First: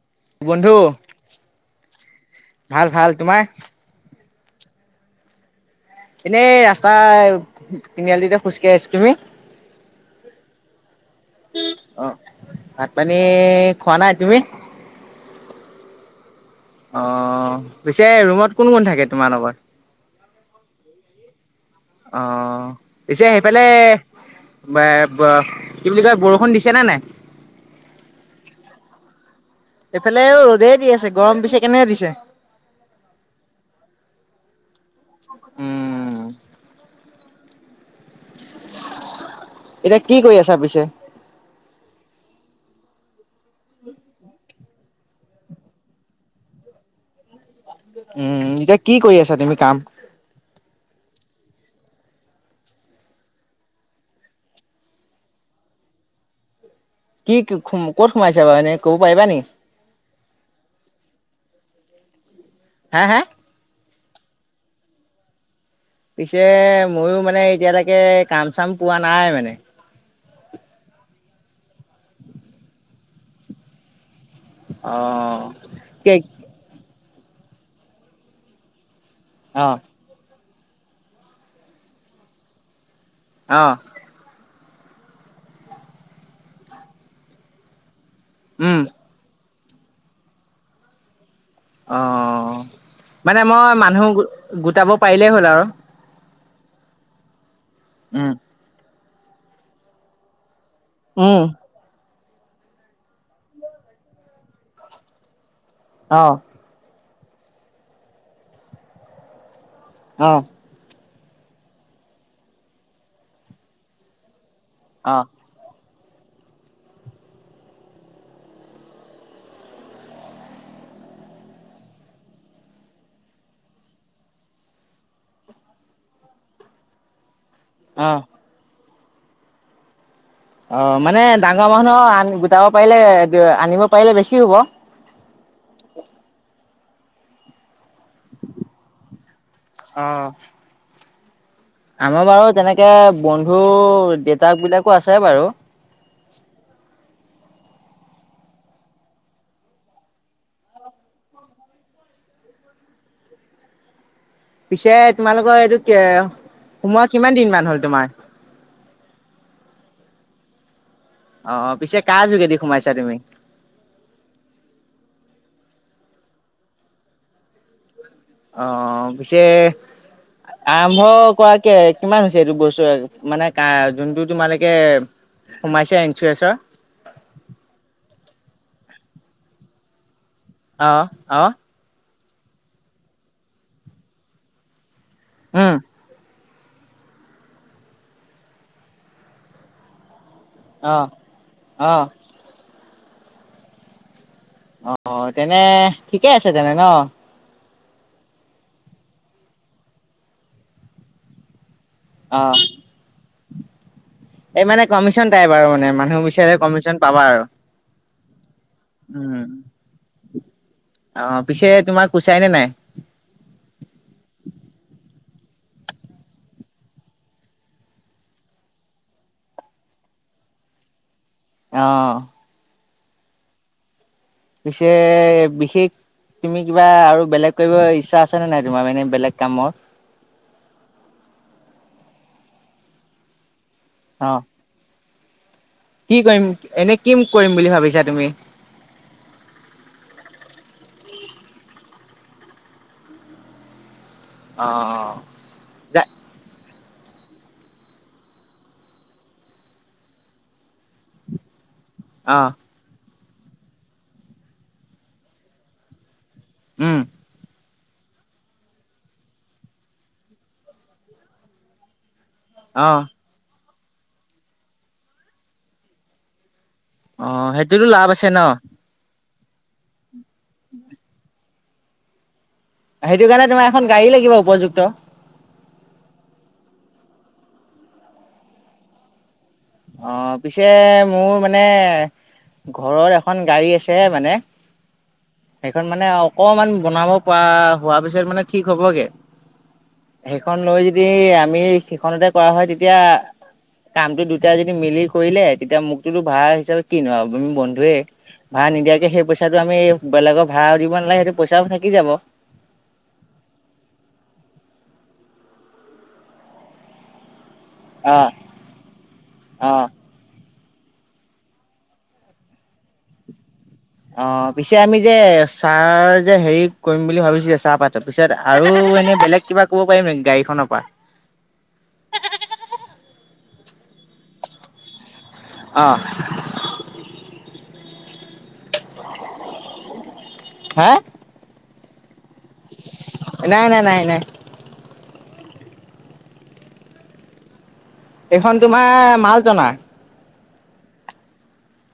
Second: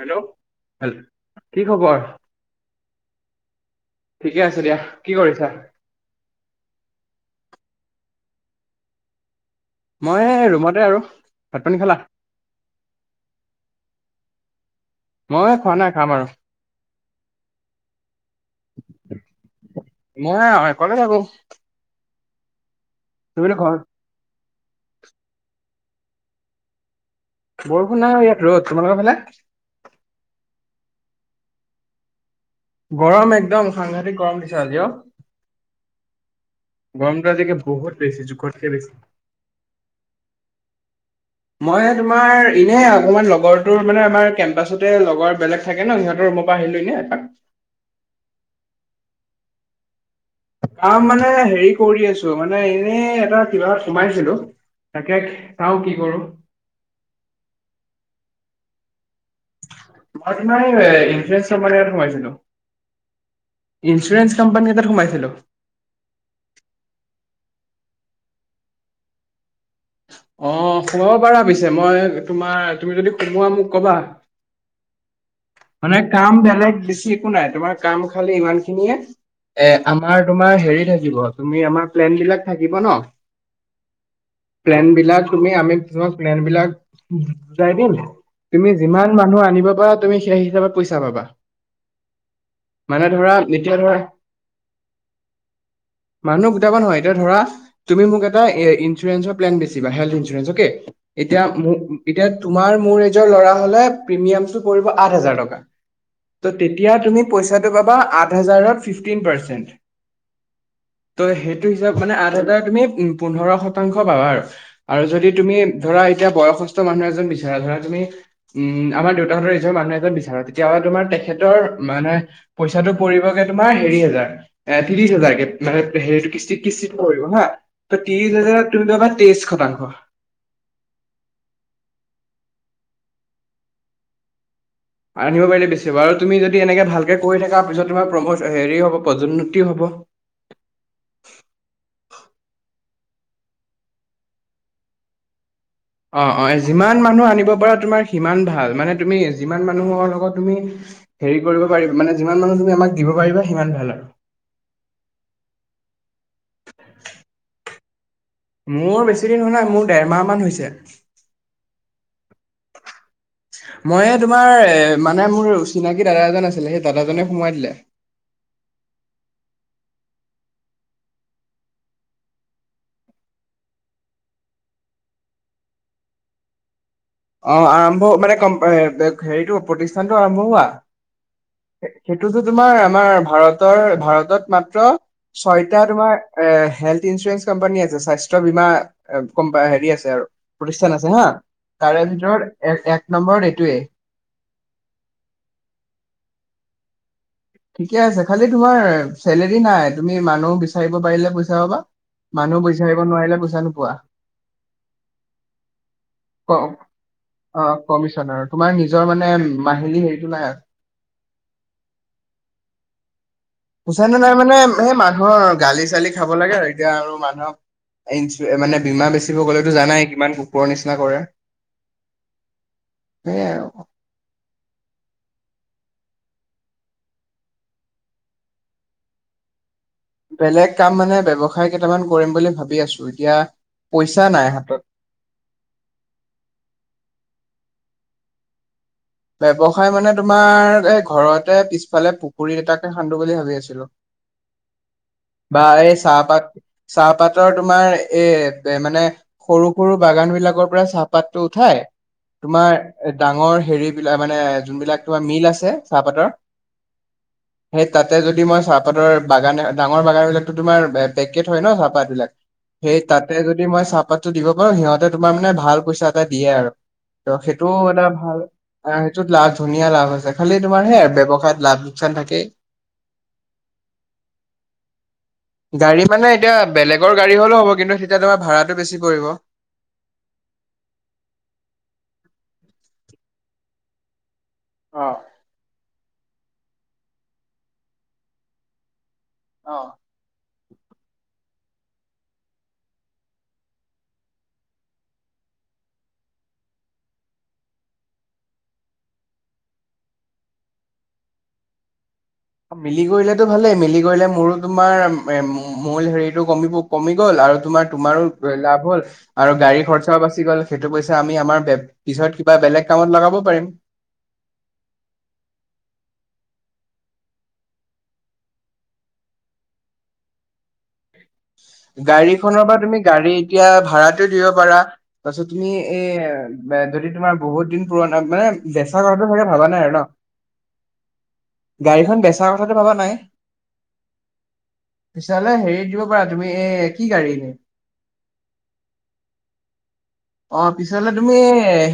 Hello বন্ধু হেল, কি খবৰ? ভাল ভাল তোমাৰ ঠিকে আছে দিয়া। কি কৰিছা? এনেই ৰাস্তা তিনি আলিতে খোজকাঢ়ি আছ। তুমি? মই ৰুমতে আৰু। ভাত পানী খালা অ ভাত পানী খোৱা নাই। তুমি? মই খোৱা নাই খাম আৰু। অ পিছে ৰুমত কোন কোন থাকে তোমাৰ লগত? মই অকলে থাকো। অ পিছে তুমিতো সেইফালে ঘৰ বা ব কি বুলি কয় বৰষুণ দিছে নে নাই? বৰষুণ নাই আৰু ইয়াত ৰ'দ তোমালোকৰ ফালে এইফালে ৰ'দেই দি আছে। গৰম পিছে কেনে দিছে? গৰম একদম সাংঘাতিক গৰম দিছে আজি অ। উম। গৰমটো আজিকে বহুত। বেছি জোখতকৈ বেছি। এতিয়া কি কৰি আছা পিছে মই তোমাৰ এই এনে অকমান লগৰটোৰ মানে আমাৰ কেম্পাচতে লগৰ বেলেগ থাকে ন সিহঁতৰ ৰুমৰ পৰা আহিলো এনে এপাক। উম, এতিয়া কি কৰি আছা তুমি কাম? কাম মানে হেৰি কৰি আছো মানে এনে এটা কিবাত সোমাইছিলো। তাকেখ চাওঁ কি কৰো কি কি ক'ত সোমাইছে বা এনে পাৰিবা নি মই তোমাৰ ইনভেষ্টমেণ্ট সোমাইছিলো হা হা ইঞ্চুৰেঞ্চ কোম্পানী এটাত সোমাইছিলোঁ। পিছে ময়ো মানে এতিয়ালৈকে কাম চাম পোৱা নাই মানে। অ সোমাবা পাৰা পিছে মই তোমাৰ তুমি যদি সোমোৱা মোক কবা। অ', মানে কাম বেলেগ দিছিল একো নাই তোমাৰ কাম খালি ইমান খিনিয়ে এ অ', আমাৰ তোমাৰ হেৰি থাকিব তুমি আমাৰ প্লেন বিলাক থাকিব ন অহ প্লেন বিলাক তুমি আমি পিছত ছ প্লেন বিলাক বুজাই দিম। তুমি উম, যিমান মানুহ আনিব পাৰা তুমি সেই হিচাপত পইচা পাবা অ ধৰা মানে মই এতিয়া ধৰা মানুহ গোটাব পাৰিলেই হ'ল আৰু মানুহ নহয় এতিয়া ধৰা তুমি মোক উম, এটা এ ইঞ্চুৰেঞ্চ প্লেন বেচিবা হেল্থ ইঞ্চুৰেঞ্চ অকে। উম, এতিয়া এতিয়া তোমাৰ মোৰ এজৰ ল'ৰা হলে প্ৰিমিয়াম টো পৰিব আঠ হাজাৰ টকা। অ', ত তেতিয়া তুমি পইচাটো পাবা আঠ হাজাৰৰ ফিফটি পাৰ্চেন্টে। হা ত' সেইটো হিচাপ মানে আঠ হাজাৰ তুমি পোন্ধৰ শতাংশ পাবা আৰু আৰু অ', যদি তুমি। ধৰা এতিয়া বয়সস্থ মানুহ এজন বিচাৰা ধৰা তুমি উম আমাৰ দেউতাহতৰ নিচিনা মানুহ এজন বিচাৰা তেতিয়া। ৰ মানে তোমাৰ তেখেতৰ মানে পইচাটো পৰিবগে তোমাৰ হেৰি হেজাৰ এ ত্ৰিশ হাজাৰকে। হেৰিটো কিস্তিত কিস্তিত পৰিব হা ত অ', ত্ৰিশ হাজাৰত তুমি‌ পাবা তেইশ শতাংশ। অ মানে ডাঙৰ মানুহ আন গোটাব পাৰিলে আনিব পাৰিলে বেছি হব। ৰান্ধিব পাৰিলে বেছি ভাল। তুমি যদি এনেকে ভালকে কৰি থকা পিছত তোমাৰ প্ৰমোচ হেৰি হ'ব, পদোন্নতি হ'ব। অ', আমাৰ বাৰু তেনেকে, বন্ধু দেউতাক বিলাকো আছে বাৰু। অ-অ যিমান মানুহ আনিব পাৰা তোমাৰ সিমান ভাল মানে তুমি যিমান মানুহৰ লগত তুমি হেৰি কৰিব পাৰিবা মানে যিমান মানুহ তুমি আমাক দিব পাৰিবা সিমান ভাল আৰু। পিছে তোমালোকৰ এইটো সোমোৱা কিমান দিন মান হল তোমাৰ। মোৰ বেছি দিন হোৱা নাই। মোৰ দেৰ মাহ মান হৈছে। অ', পিছে কাৰ যোগেদি সোমাইছা তুমি? মই তোমাৰ এ, মানে মোৰ। চিনাকী দাদা এজন আছিলে, সেই দাদাজনে সোমাই দিলে। অ-অ পিছে। আ। সোমাইছে ইঞ্চুৰেঞ্চৰ। অ' আৰম্ভ মানে কম হেৰিতটো প্ৰতিষ্ঠানতটো আৰম্ভ হোৱা। অ অ সেইটোতো তোমাৰ আমাৰ ভাৰতৰ-ভাৰতত মাত্ৰ উম ছয়টা তোমাৰ। এ হেল্থ ইঞ্চুৰেঞ্চ কোম্পানী আছে স্বাস্থ্য বীমা হেৰি আছে আৰু। অ প্ৰতিষ্ঠান আছে হা। অ তাৰে ভিতৰত এক-এক নম্বৰ এইটোৱে। অ' তেনে ঠিকে আছে তেনে ন। ঠিকে আছে, খালি তোমাৰ চেলেৰী নাই, তুমি মানুহ বিচাৰিব পাৰিলে পইচা পাবা। অ মানুহ বিচাৰিব নোৱাৰিলে পইচা নোপোৱা। এই মানে কমিশন টাইপ আৰু মানে মানুহ বিচাৰে কমিশন পাবা আৰু অ' কমিচন আৰু তোমাৰ নিজৰ মানে মাহিলী হেৰিতটো নাই আৰু। অহ' পিছে তোমাৰ কোচাই নে নাই? পুচাই নে নাই‌ মানে সেই মানুহৰ গালি চালি খাব লাগে আৰু এতিয়া আৰু মানুহক। ইঞ্চু মানে বীমা বেচিব হৈ গ'লেতো জানাই কিমান কুকুৰৰ নিচিনা কৰে। অহ, সেই আৰু। পিছে বিশেষ। তুমি কিবা আৰু বেলেগ কৰিব ইচ্ছা আছে নে নাই তোমাৰ এনে বেলেগ কামত। বেলেগ কাম মানে ব্যৱসায় কেইটামান কৰিম বুলি ভাবি আছো এতিয়া, পইচা অ নাই হাতত। কি কৰিম এনে কি কৰিম বুলি ভাবিছা তুমি? ব্যৱসায় মানে তোমাৰ, এই ঘৰতে পিছফালে পুখুৰী এটাকে খান্দো বুলি ভাবি আছিলো। অ বা এই অ চাহপাত। চাহপাতৰ তোমাৰ এ মানে সৰু-সৰু বাগান বিলাকৰ পৰা চাহপাতটো উঠাই। অ তোমাৰ ডাঙৰ হেৰি বিলাক মানে যোনবিলাক তোমাৰ মিল আছে চাহপাতৰ। উম'। সেই তাতে যদি মই চাহপাতৰ বাগান ডাঙৰ বাগান বিলাকতো তোমাৰ পেকেট হয় ন চাহপাত বিলাক। সেই অ', তাতে যদি মই চাহপাতটো দিব পাৰো সিহঁতে তোমাৰ মানে ভাল পইচা এটা দিয়ে আৰু। ত' অ', সেইটোও সেইটোতো এটা লাভ আছে ভাল। ন? আহ সেইটোত লাভ ধুনীয়া লাভ আছে। খালি তোমাৰ সেই‌ ব্যৱসায়ত লাভ লোকচান থাকেই। সেইটো কাৰণে তোমাৰ এখন গাড়ী লাগিব উপযুক্ত। গাড়ী মানে এতিয়া বেলেগৰ গাড়ী হ'লেও হ'ব কিন্তু, তেতিয়া তোমাৰ ভাড়াটো বেছি পৰিব। অহ' পিছে মোৰ মানে। ঘৰৰ এখন গাড়ী আছে এ মানে। অ সেইখন মানে, অকমান বনাব পৰা হোৱা পিছত মানে ঠিক হ'বগে। সেইখন লৈ যদি আমি সেইখনতে কৰা হয় তেতিয়া কামটো দু তেতিয়া যদি মিলি কৰিলে তেতিয়া মোকটোতো ভাড়া হিচাপে কিনো আৰু আমি বন্ধুৱে। ভাড়া নিদিয়াকে সেই পইচাটো আমি বেলেগৰ ভাড়াও দিব নালাগে সেইটো পইচাও থাকি যাব। মিলি কৰিলেতো ভালেই মিলি কৰিলে মোৰো তোমাৰ মূল হেৰিটো কম কমি গ'ল আৰু। তোমাৰ অ', তোমাৰো লাভ হ'ল আৰু গাড়ী অ'। খৰচাও বাচি গ'ল। সেইটো পইচা আমি আমাৰ বে-পিছত কিবা বেলেগ কামত লগাব পাৰিম। অ', পিছে আমি যে চাহ যে হেৰি কৰিম বুলি ভাবিছো যে চাহপাতৰ পিছত আৰু এনেই বেলেগ কিবা ক'ব পাৰি নে গাড়ীখনৰ পৰা? গাড়ীখনৰ পৰা তুমি গাড়ী এতিয়া ভাড়াত দিব পাৰা। তাৰ পিছত তুমি অ এই যদি তোমাৰ বহুত দিন পুৰণ মানে বেচা কৰা চাগে ভালা নাই আৰু ন'। হা গাড়ীখন বেচাৰ কথাটো ভবা নাই? নাই নাই নাই নাই পিছলে হেৰি দিব পাৰা তুমি, এ কি গাড়ী এনে? এইখন তোমাৰ মাল টনাৰ। অ', পিছলে তুমি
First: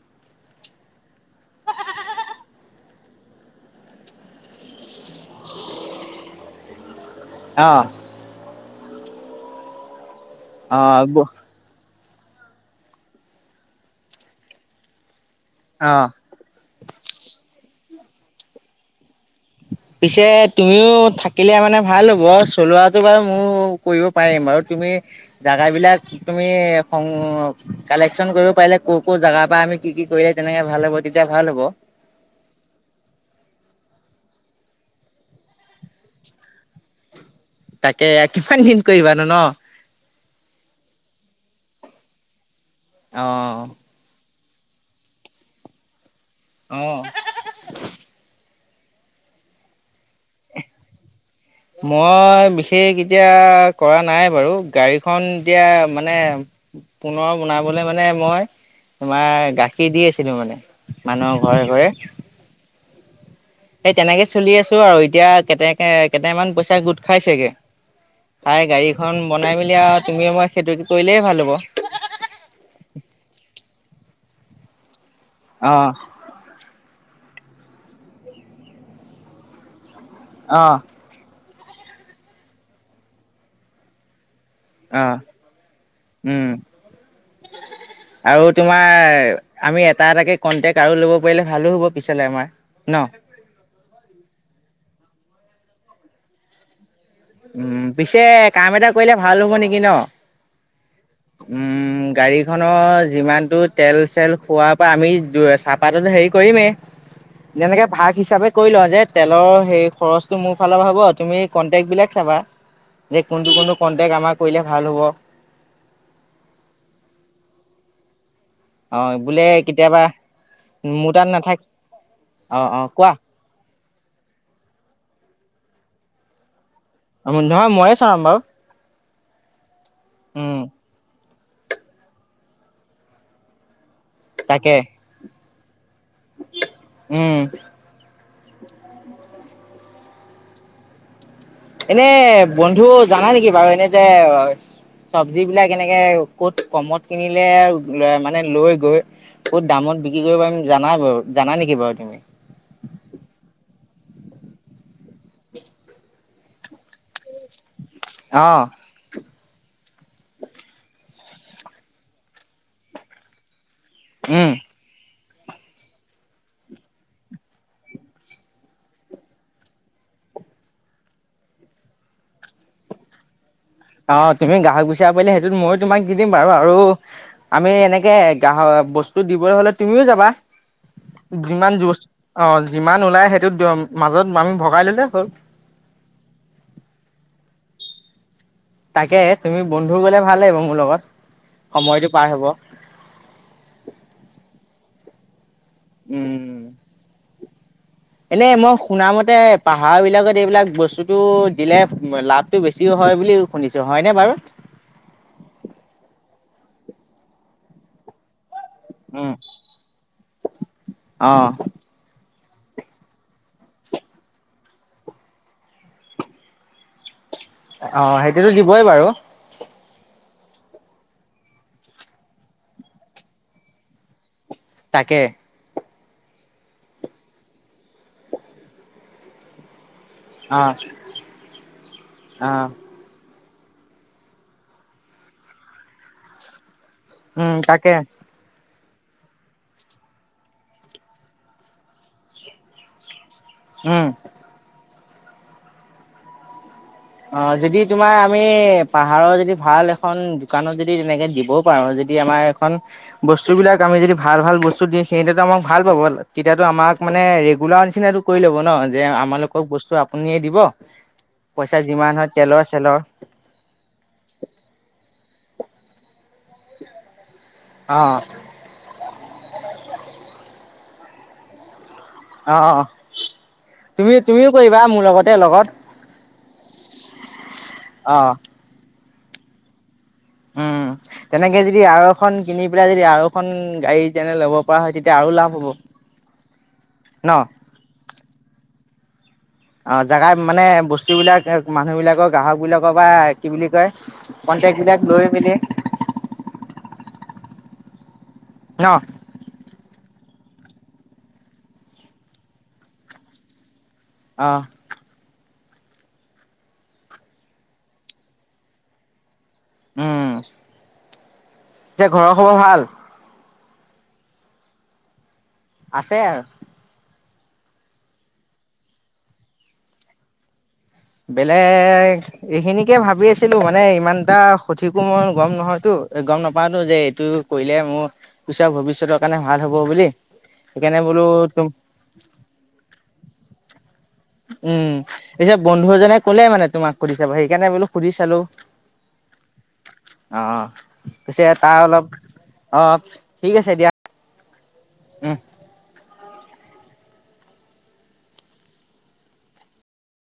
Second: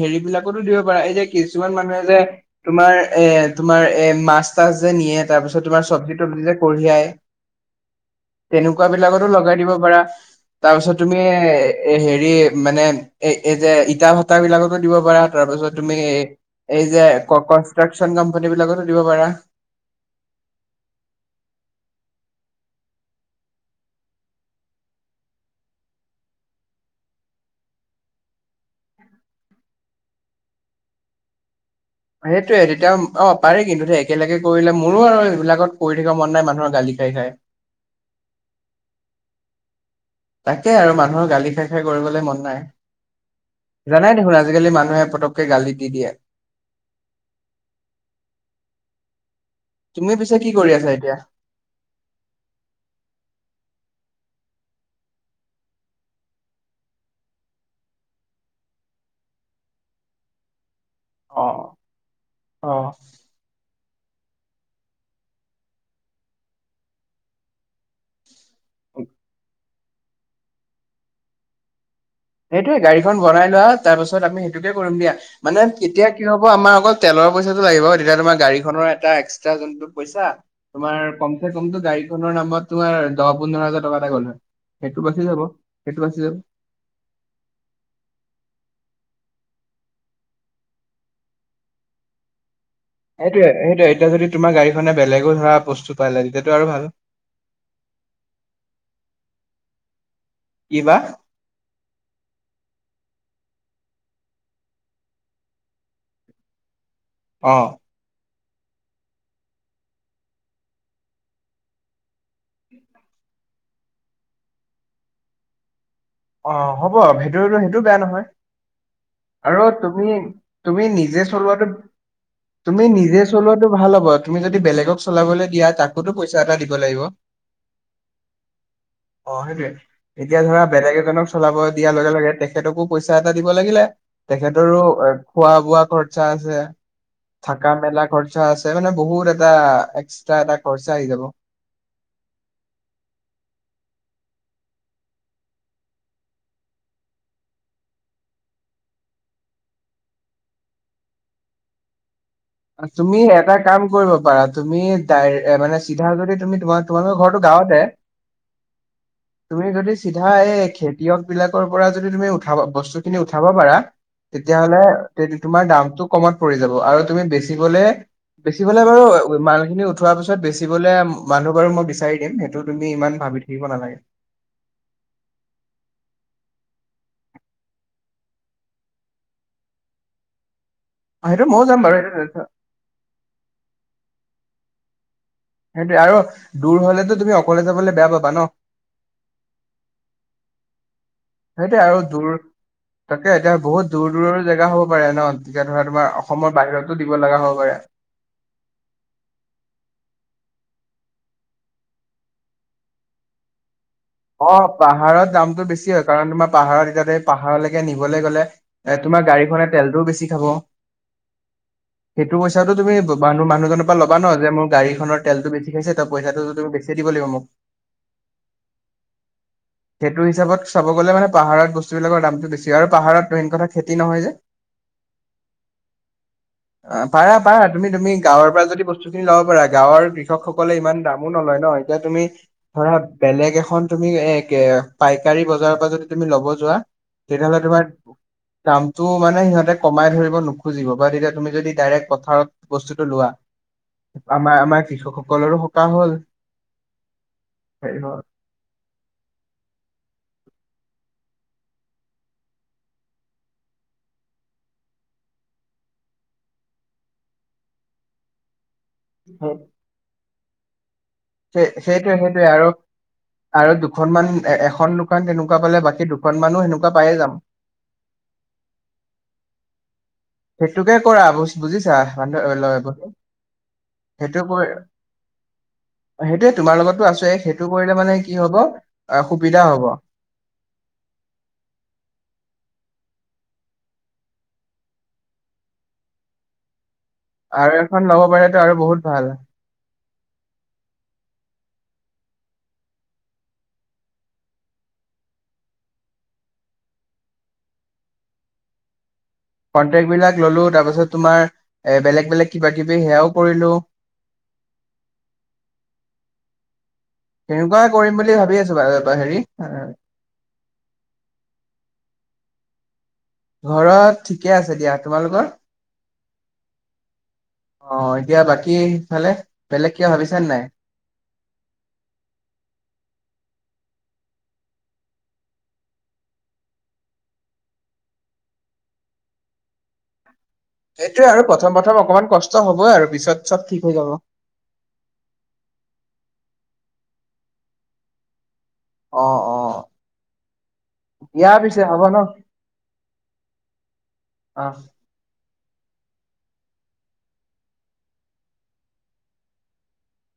হেৰি বিলাকতো দিব পাৰা এই যে কিছুমান মানুহে যে তোমাৰ এ এ তোমাৰ এ মাছ তাছ যে নিয়ে তাৰ পিছত তোমাৰ চব্জি তব্জি যে কঢ়িয়াই অ'। তেনেকুৱা বিলাকতো লগাই দিব পাৰা, অ তাৰপিছত তুমি হেৰি মানে এই, এই, যে, ইটাৰভাটা বিলাকতো দিব পাৰা, তাৰপাছত অ তুমি এই যে, ককচ [unintelligible] কোম্পানী বিলাকতো দিব পাৰা। পিছে তুমিও থাকিলে মানে ভাল হ'ব, চলোৱাটো বাৰু মোৰ কৰিব পাৰিম বাৰু। তুমি জাগাবিলাক তুমি সং-কালেকচন কৰিব পাৰিলে, ক', ক' জাগাৰ পৰা আমি তুমি কি কি কৰিলে তেনেকে ভাল হ'ব তেতিয়া ভাল হ'ব। সেইটোয়ে তেতিয়া অ', পাৰি কিন্তু একেলগে কৰিলে মোৰো আৰু এইবিলাকত কৰি থাকিব মন নাই মানুহৰ গালি খাই, খাই। তাকে, কিমান দিন কৰিবানো ন? তাকে আৰু মানুহৰ গালি খাই খাই কৰিবলৈ মন নাই। অ'। জানাই দেখোন আজিকালি মানুহে পতককে গালি দি দিয়ে। অহ। তুমি পিছে কি কৰি আছা এতিয়া? মই বিশেষ এতিয়া কৰা নাই বাৰু, গাড়ীখন এতিয়া মানে পুনৰ বনাবলে মানে মই তোমাৰ গাখীৰ দি আছিলো মানে। মানুহৰ অ ঘৰে, ঘৰে। অ এই তেনেকে চলি আছো আৰু এতিয়া কেকে কেইটামান পইচা গোট খাইছেগে। প্ৰায় গাড়ীখন বনাই, মেলি আৰু তুমিও, মই সেইটো কৰিলে ভাল হ'ব। সেইটোয়ে গাড়ীখন বনাই লোৱা, তাৰপাছত আমি সেইটোকে কৰিম দিয়া। মানে অ', কেতিয়া কি হ'ব আমাৰ অকল তেলৰ পইচাটো লাগিব তেতিয়া তোমাৰ গাড়ীখনৰ এটা এক্সট্ৰা যোনটো পইচা অ', তোমাৰ কম চে কমতো গাড়ীখনৰ নামত তোমাৰ দহ পোন্ধৰ হাজাৰ টকা এটা গ'ল হয়। সেইটো অ', বাচি যাব, সেইটো বাচি যাব। উম আৰু তোমাৰ আমি এটা এটাকে কন্টেক্ট আৰু ল'ব পাৰিলে ভালো হ'ব পিছলে আমাৰ। ন সেইটোৱে, সেইটোৱে এতিয়া যদি তোমাৰ গাড়ীখনে বেলেগো ধৰা বস্তু পালে তেতিয়াটো আৰু ভাল। উম, পিছে কাম এটা কৰিলে ভাল হ'ব নেকি ন'। কি বা উম, গাড়ীখনৰ যিমান টো তেল চেল খোৱাৰ পৰা আমি চাহপাততো হেৰি কৰিমেই। অ যেনেকে ভাগ হিচাপে কৰি লয় যে তেলৰ সেই খৰচটো মোৰ ফালৰ পৰা হব তুমি কন্টেক্ট বিলাক চাবা যে কোনটো কোনটো কন্টেক আমাৰ কৰিলে ভাল হ'ব। অ', হ'ব ভেইদো সেইটো বেয়া নহয়। অ' বোলে আৰু কেতিয়াবা তুমি, তুমি মোৰ নিজে তাত নাথাক চলোৱাটো অ', অ' তুমি কোৱা নিজে চলোৱাাতটো ভাল হ'ব তুমি যদি বেলেগক চলাবলৈ দিয়া তাকোতো পইচা এটা দিব। [unintelligible] নহয় ময়ে চলাম বাৰু অ', সেইটোৱে, এতিয়া উম, ধৰা বেলেগে চলাব দিয়াৰ লগে, লগে তেখেতকো পইচা এটা দিব লাগিলে, তাকে তেখেতৰো খোৱা, বোৱা খৰচা আছে, উম। থাকা মেলা খৰচা আছে, মানে বহুত এটা এক্সট্ৰা। এটা খৰচা আহি যাব। এনে বন্ধু জানা নেকি বাৰু এনে যে,, চব্জ বিলাক এনেকে ক'ত কমত কিনিলে মানে লৈ গৈ ক'ত দামত বিক্ৰী কৰিব পাৰিম যানাই বাৰু জানা নেকি বাৰু তুমি। তুমি এটা কাম কৰিব পাৰা, তুমি মানে চিধা যদি তুমি তোমাৰ তোমালোকৰ ঘৰটো গাঁৱতে? অ'। তুমি যদি চিধা এই খেতিয়ক বিলাকৰ পৰা যদি তুমি উঠাব বস্তু খিনি উঠাব পাৰা উম, তেতিয়াহলে তোমাৰ দামতটো কমত পৰি যাব আৰু তুমি বেচি গলে বেচিবলে বাৰু মানুহখিনি উঠোৱাৰ পিছত বেচিবলৈ মানুহ বাৰু মই বিচাৰি দিম, সেইটো তুমি ইমান ভাবি থাকিব নালাগে অ, তুমি গাহক বিচাৰি পাৰলে সেইটোত ময়ো তোমাক দি দিম বাৰু আৰু আৰু আমি এনেকে গাহ বস্তু দিবলৈ হলে তুমিও যাবা। অ সেইটো ময়ো যাম যিমান জ বাৰু সেইটো অ, যিমান ওলাই সেইটো মাজত আমি ভগাই ললে হ'ল। সেইটোয়ে আৰু দূৰ হলেতো তুমি অকলে যাবলে বেয়া পাবা ন। তাকে তুমি বন্ধু গলে ভাল লাগিব মোৰ লগত। সেইটো আৰু সময়টো দূৰ পাৰ হ'ব তাকে এতিয়া বহুত দূৰ-দূৰৰ জেগা হ'ব পাৰে ন। এতিয়া ধৰা তোমাৰ অসমৰ বাহিৰতো দিব লগা হ'ব পাৰে। এনেই মই শুনামতে পাহাৰ বিলাকত এইবিলাক বস্তুতটো দিলে লাভটো বেছিও হয় হয় বুলিও শুনিছো। হয়নে বাৰু? অ, পাহাৰত দামতটো বেছি হয়, কাৰণ তোমাৰ পাহাৰত এতিয়াতে পাহাৰলৈকে নিবলৈ গলে এ তোমাৰ উম। গাড়ীখনে তেলটোও বেছি খাব। অ', এইটো পইচাটো তুমি মানুহ, মানুহজনৰ পৰা লবা যে মোৰ গাড়ীখনৰ তেলটো বেছি হৈছে ত পইচাটো যদি বেছি দিব লাগিব মোক। অ, সেইটোতো দিবই বাৰু। সেইটো হিচাপত চাব গ'লে মানে পাহাৰত বস্তুবিলাকৰ দামটো বেছি হয় আৰু পাহাৰত মেইন কথা খেতি নহয় যে। তাকে। পাৰা-পাৰা, তুমি-তুমি গাঁৱৰ পৰা যদি বস্তুখিনি লব পাৰা গাঁৱৰ কৃষক অ', সকলে ইমান দামো নলয় ন এতিয়া তুমি অ'। ধৰা বেলেগ এখন খন তুমি এ পাইকাৰী বজাৰৰ পৰা যদি তুমি ল'ব যোৱা। তেতিয়া উম, হ'লে তোমাৰ, তাকে টো মানে সিহঁতে কম ধব নোখোজিব বা তেতিয়া তুমি যদি ডাইৰেক্ট পথাৰত বস্তুটো লোৱা। উম। আমাৰ আমাৰ কৃষকসকলৰো সকাহ হ'ল। অ যদি হেৰি তোমাৰ হ'ল। আমি। পাহাৰৰ যদি ভাল এখন দোকানত যদি তেনেকে দিবও পাৰো যদি আমাৰ এখন বস্তু বিলিলাক আমি,, মি যদি ভাল ভাল বস্তু দি সেইহো আমাক ভাল পাব তেতিয়াতটো আমাক মানে ৰেগুলাৰ নিচিননাটো কৰি ল'ব ন যে আমালোকক বস্তু আপুনিয়ে দিব। সেই পইচা যিমান সেইটোৱে হয় সেইটোৱে তেলৰ আৰু চেলৰ আৰু দুখনমান এখন দুখন তেনেকুৱা এনেকুৱা গলে বাকী দুখন মানুহ সেনেকোৱা পায়ে যাম অঁ সেইটোকে কৰা বুজিছা। অ', মানুহ অ তুমি সেইটো তুমিও কৰি, কৰিবা মোৰ লগতে লগত সেইটোয়ে তোমাৰ লগতো আছে। সেইটো কৰিলে অ মানে কি হব সুবিধা হব। অম তেনেকে যদি আৰু এখন কিনি পেলাই যদি আৰু এখন গাড়ী তেনে ল'ব পৰা হয় তেতিয়া আৰু লাভ হ'ব। ই আৰু এখন ল'ব পাৰে আৰু বহুত ভাল। অঁ জেগা মানে বস্তুবিলাক মানুহবিলাকৰ। গ্ৰাহকবিলাকৰ বা কি বুলি কয় কণ্টেক্ট। বিলাক লৈ মেলি, ন কন্টেক্টবিলাক ললো তাৰপাছত তোমাৰ এ বেলেগ বেলেগ কিবা কিবি সেয়াও কৰিলো। আহ তেনেকুৱাই কৰিম বুলি ভাবি আছো বাৰু। এ হেৰি,, উম যে ঘৰৰ খবৰ ভাল। ঘৰত ঠিকে আছে দিয়া, তোমালোকৰ? আছে আৰু অঁ এতিয়া বাকীফালে বেলেগ কে ভাবিছানে নাই! বেলেগ এইখিনিকে ভাবি আছিলো মানে ইমানটা সঠিকো মই গম নহয়তো। গম নাপাওতো যে এইটো কৰিলে মোৰ পিচৰ ভৱিষ্যতৰ কাৰণে ভাল হ'ব বুলি। সেইকাৰণে বোলো সেইটোৱে আৰু তুম প্ৰথম প্ৰথম অকমান কষ্ট হ'বই আৰু পিছত চব ঠিক হৈ যাব। উম পিছে বন্ধু এজনে কলেই মানে তোমাক সুধি চাব সেইকাৰণে বোলো সুধি চালো। অহ', অহ'। অঁ পিছে তাৰ হ'ব অলপ ন অঁহ ঠিক আছে দিয়া। অঁ। [unintelligible]